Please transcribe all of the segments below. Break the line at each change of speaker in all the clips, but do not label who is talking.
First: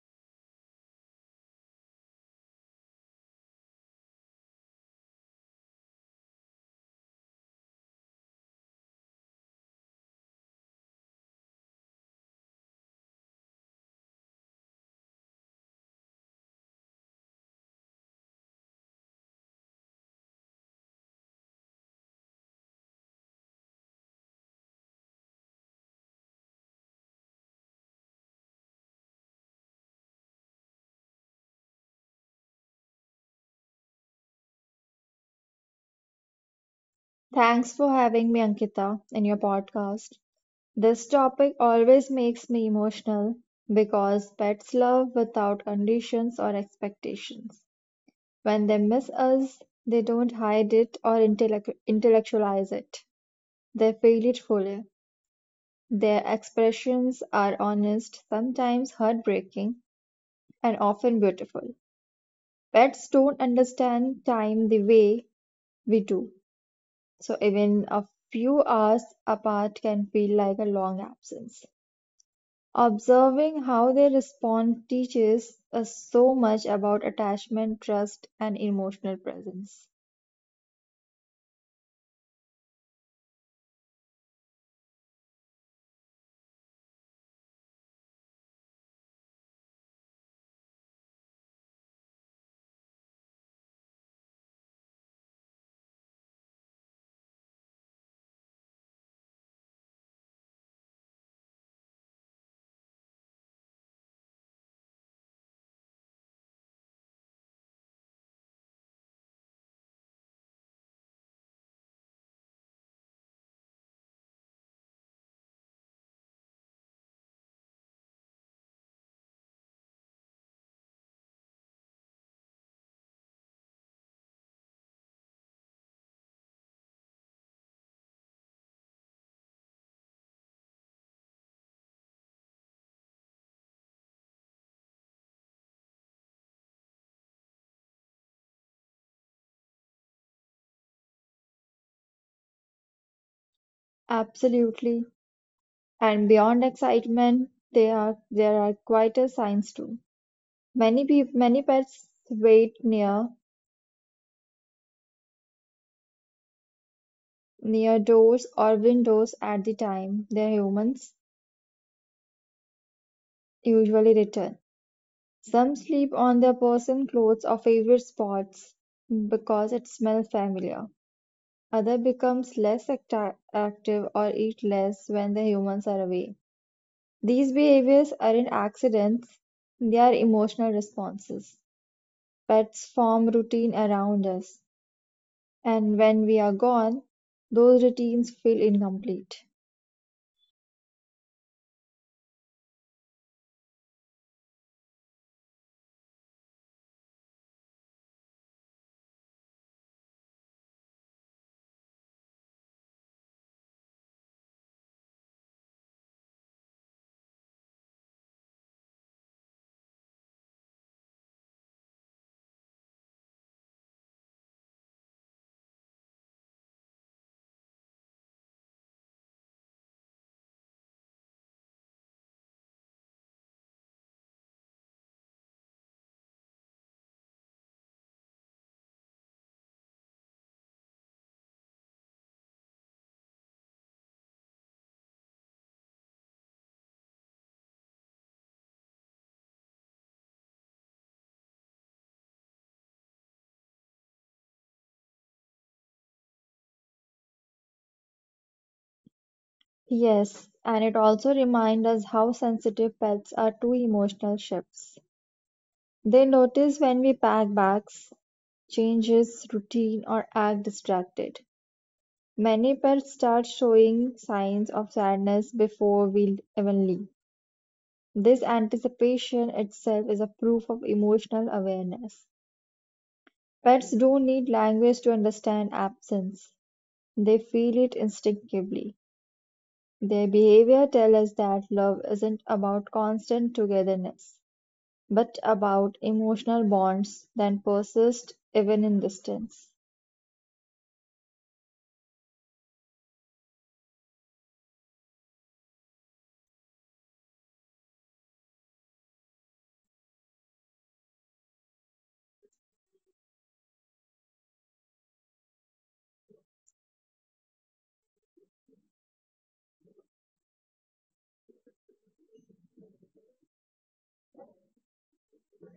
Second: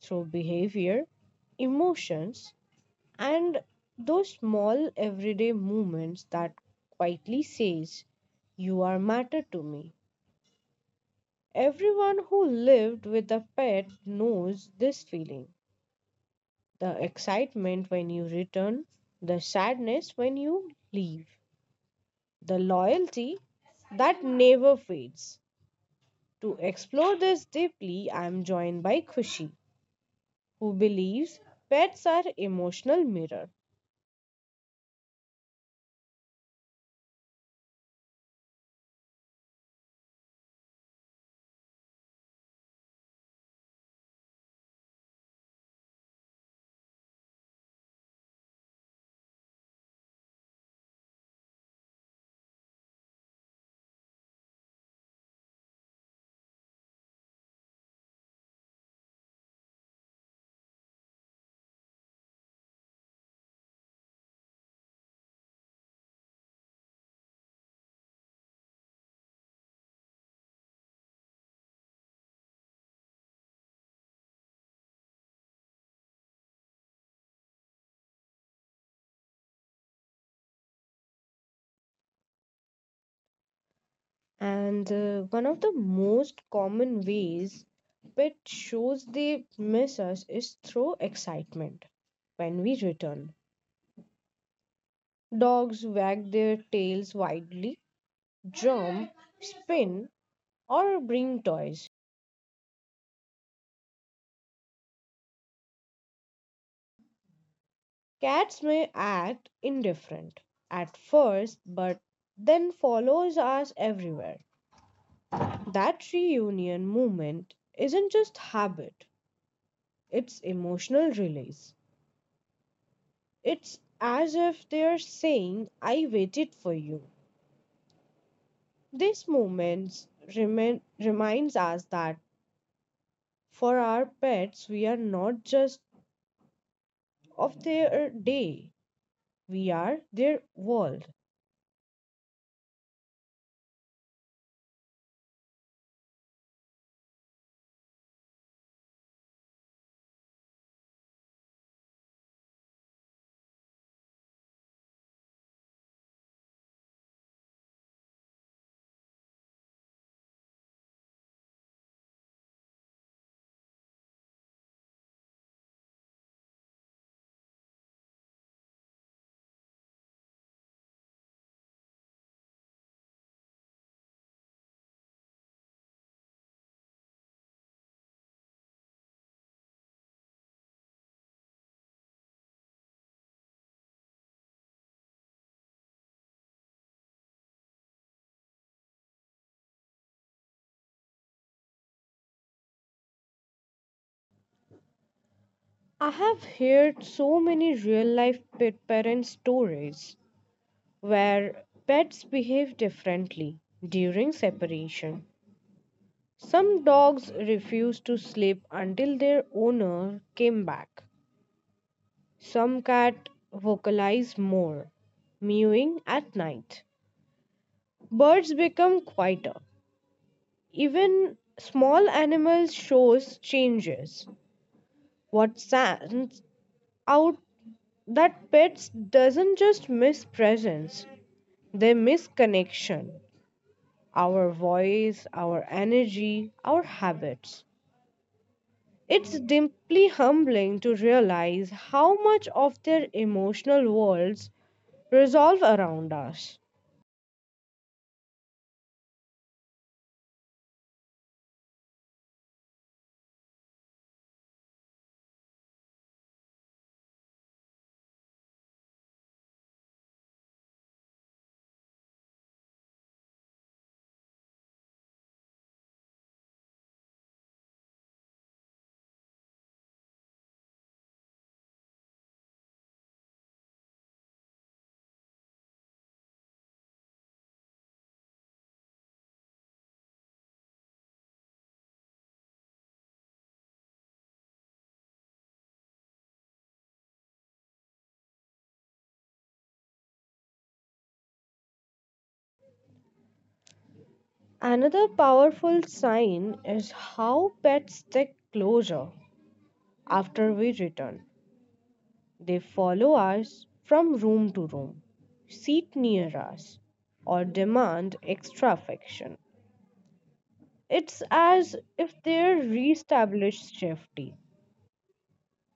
through behavior, emotions, and those small everyday moments that quietly says, "You are matter to me." Everyone who lived with a pet knows this feeling the excitement when you return, the sadness when you leave, the loyalty that never fades. To explore this deeply, I am joined by Khushi, who believes pets are emotional mirror.
Thanks for having me, Ankita, in your podcast. This topic always makes me emotional because pets love without conditions or expectations. When they miss us, they don't hide it or intellectualize it. They feel it fully. Their expressions are honest, sometimes heartbreaking, and often beautiful. Pets don't understand time the way we do. So even a few hours apart can feel like a long absence. Observing how they respond teaches us so much about attachment, trust, and emotional presence.
And One of the most common ways pet shows they miss us is through excitement when we return. Dogs wag their tails wildly, jump, spin, or bring toys. Cats may act indifferent at first, but then follows us everywhere. That reunion moment isn't just habit, it's emotional release. It's as if they're saying, I waited for you. This moment reminds us that for our pets, we are not just of their day, we are their world.
Absolutely. And beyond excitement, there are quieter signs too. Many pets wait near doors or windows at the time their humans usually return. Some sleep on their person, clothes, or favorite spots because it smells familiar. Other becomes active or eat less when the humans are away. These behaviors aren't accidents, they are emotional responses. Pets form routine around us, and when we are gone, those routines feel incomplete.
I have heard so many real life pet parent stories where pets behave differently during separation. Some dogs refused to sleep until their owner came back. Some cats vocalize more, mewing at night. Birds become quieter. Even small animals shows changes. What stands out that pets doesn't just miss presence, they miss connection. Our voice, our energy, our habits. It's deeply humbling to realize how much of their emotional worlds revolve around us.
Yes, and it also reminds us how sensitive pets are to emotional shifts. They notice when we pack bags, changes routine or act distracted. Many pets start showing signs of sadness before we even leave. This anticipation itself is a proof of emotional awareness. Pets don't need language to understand absence. They feel it instinctively. Their behavior tells us that love isn't about constant togetherness, but about emotional bonds that persist even in distance.
Another powerful sign is how pets stick closer after we return. They follow us from room to room, sit near us, or demand extra affection. It's as if they reestablish safety.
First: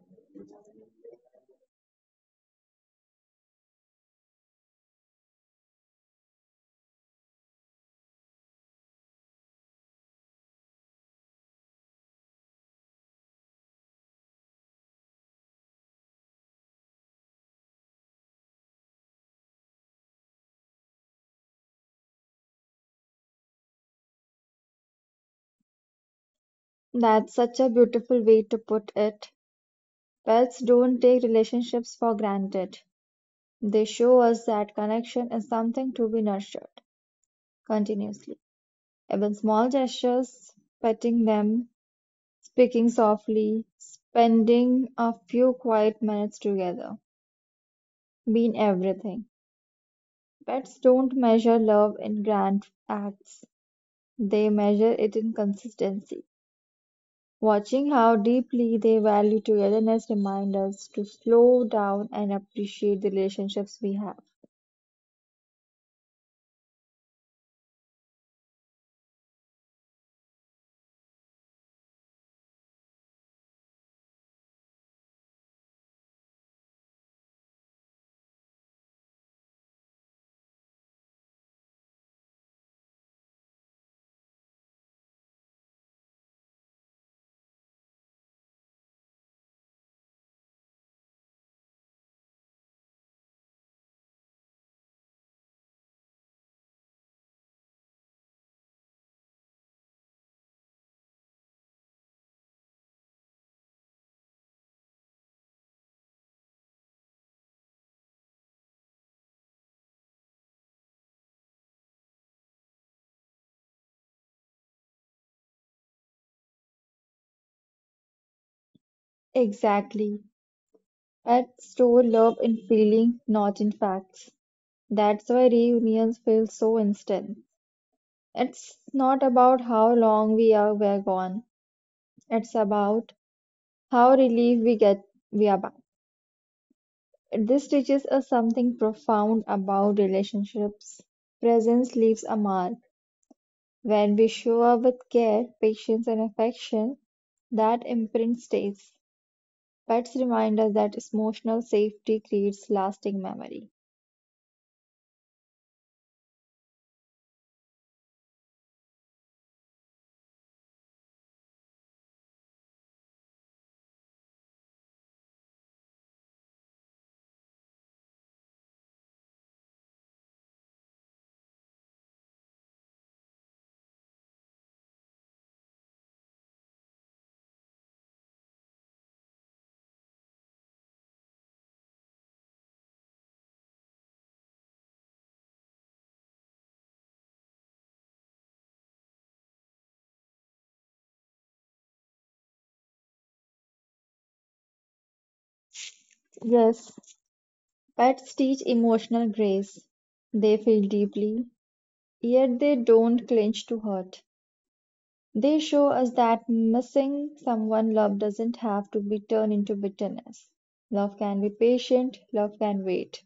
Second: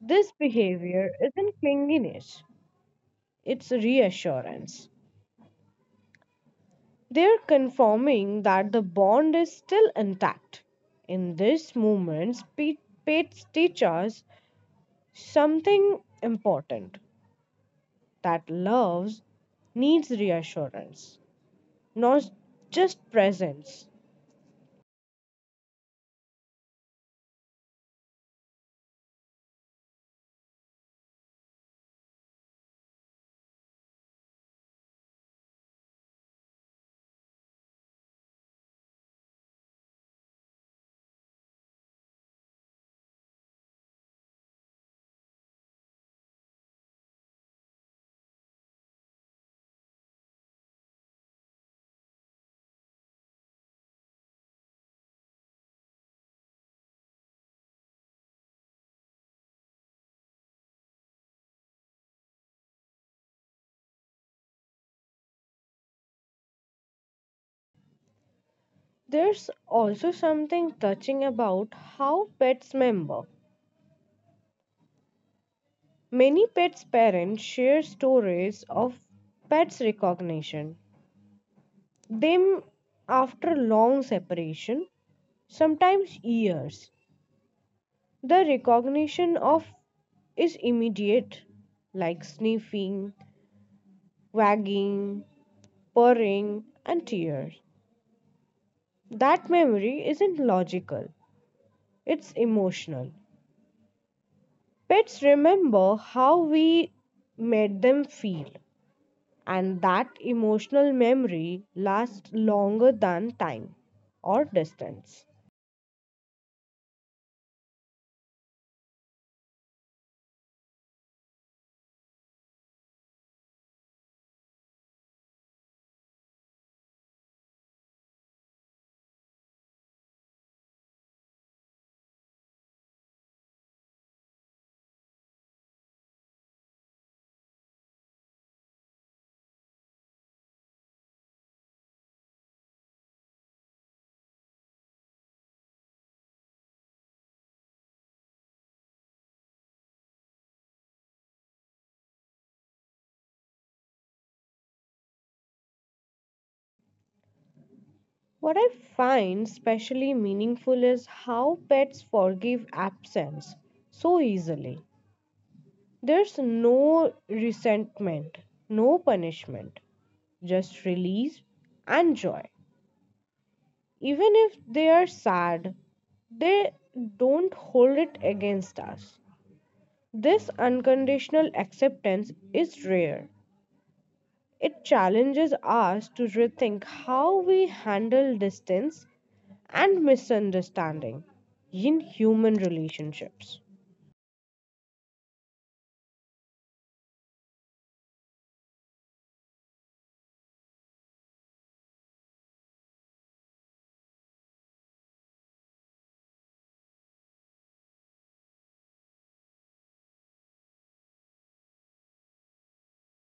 This behavior isn't clinginess, it's reassurance. They're confirming that the bond is still intact. In this moment, Pete Pates teaches us something important that love needs reassurance, not just presence.
That's such a beautiful way to put it. Pets don't take relationships for granted; they show us that connection is something to be nurtured continuously. Even small gestures, petting them, speaking softly, spending a few quiet minutes together, mean everything. Pets don't measure love in grand acts, they measure it in consistency. Watching how deeply they value togetherness reminds us to slow down and appreciate the relationships we have.
There's also something touching about how pets remember. Many pets' parents share stories of pets' recognition Them, after long separation, sometimes years, the recognition of is immediate, like sniffing, wagging, purring, and tears. That memory isn't logical, it's emotional. Pets remember how we made them feel, and that emotional memory lasts longer than time or distance.
Exactly. At store love in feeling, not in facts. That's why reunions feel so instant. It's not about how long we are were gone. It's about how relieved we are back. This teaches us something profound about relationships. Presence leaves a mark. When we show up with care, patience, and affection, that imprint stays. Pets remind us that emotional safety creates lasting memory.
What I find specially meaningful is how pets forgive absence so easily. There's no resentment, no punishment, just release and joy. Even if they are sad, they don't hold it against us. This unconditional acceptance is rare. It challenges us to rethink how we handle distance and misunderstanding in human relationships.
Yes, pets teach emotional grace. They feel deeply, yet they don't clinch to hurt. They show us that missing someone loved doesn't have to be turned into bitterness. Love can be patient, love can wait.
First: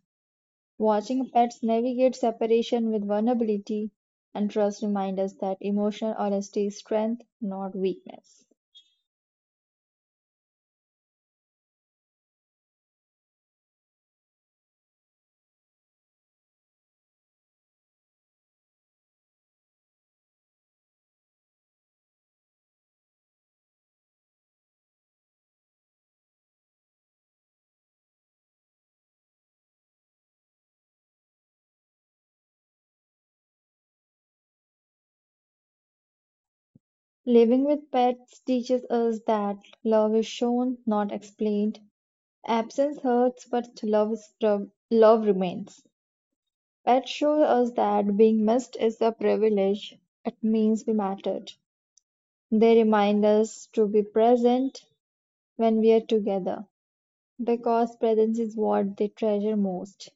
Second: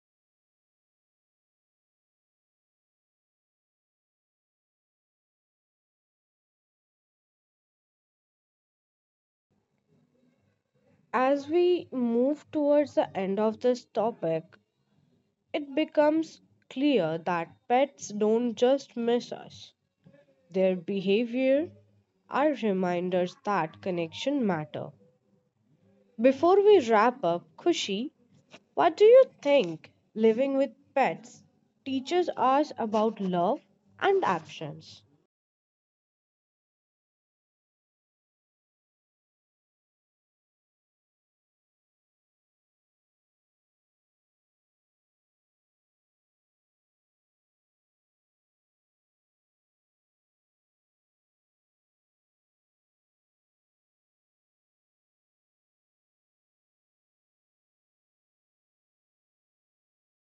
Watching pets navigate separation with vulnerability and trust remind us that emotional honesty is strength, not weakness.
As we move towards the end of this topic, it becomes clear that pets don't just miss us. Their behavior are reminders that connection matter. Before we wrap up, Kushi, what do you think living with pets teaches us about love and actions?
Living with pets teaches us that love is shown, not explained. Absence hurts, but love remains. Pets show us that being missed is a privilege. It means we mattered. They remind us to be present when we are together, because presence is what they treasure most.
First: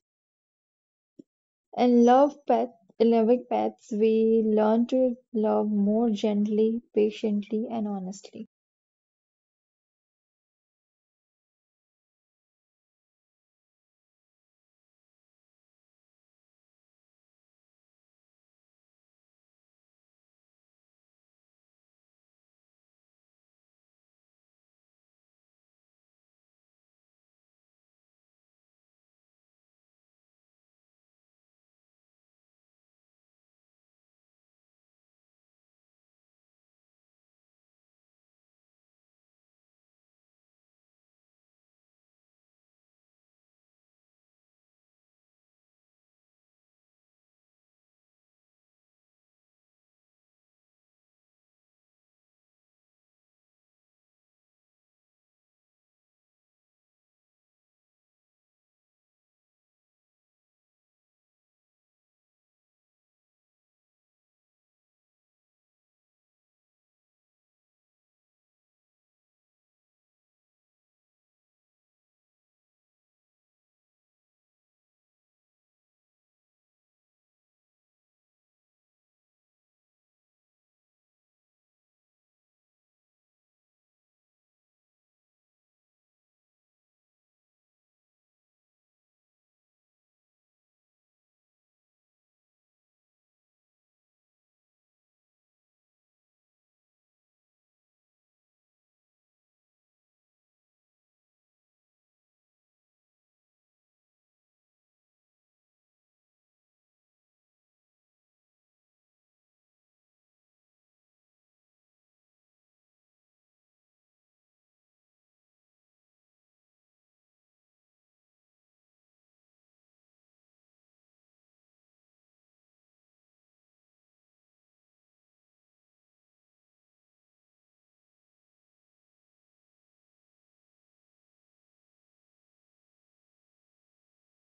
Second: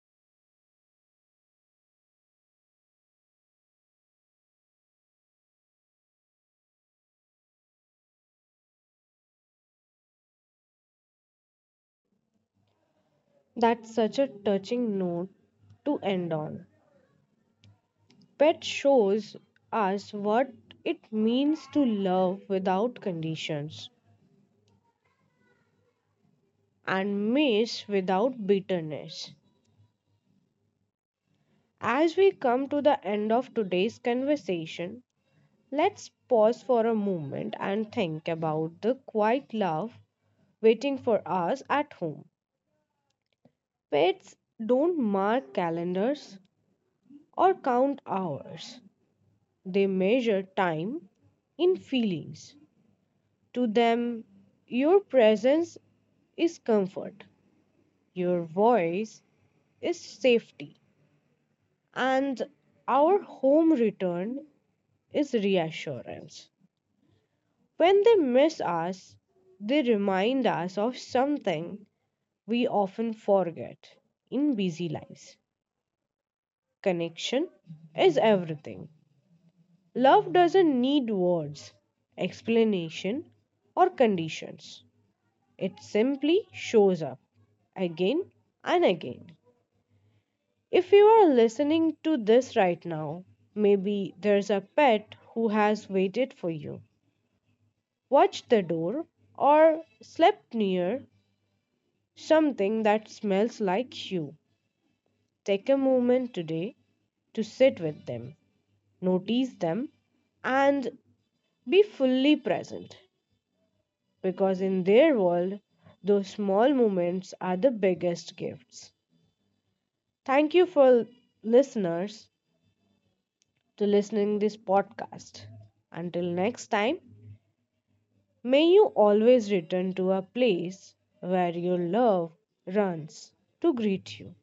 In loving pets, we learn to love more gently, patiently, and honestly.
That's such a touching note to end on. Pet shows us what it means to love without conditions and miss without bitterness. As we come to the end of today's conversation, let's pause for a moment and think about the quiet love waiting for us at home. Pets don't mark calendars or count hours, they measure time in feelings. To them, your presence is comfort. Your voice is safety, and our home return is reassurance. When they miss us, they remind us of something we often forget in busy lives. Connection is everything. Love doesn't need words, explanation, or conditions, it simply shows up again and again. If you are listening to this right now, maybe there's a pet who has waited for you, watched the door, or slept near something that smells like you. Take a moment today to sit with them, notice them, and be fully present because in their world, those small moments are the biggest gifts. Thank you for listeners. To listening this podcast. Until next time, may you always return to a place where your love runs to greet you.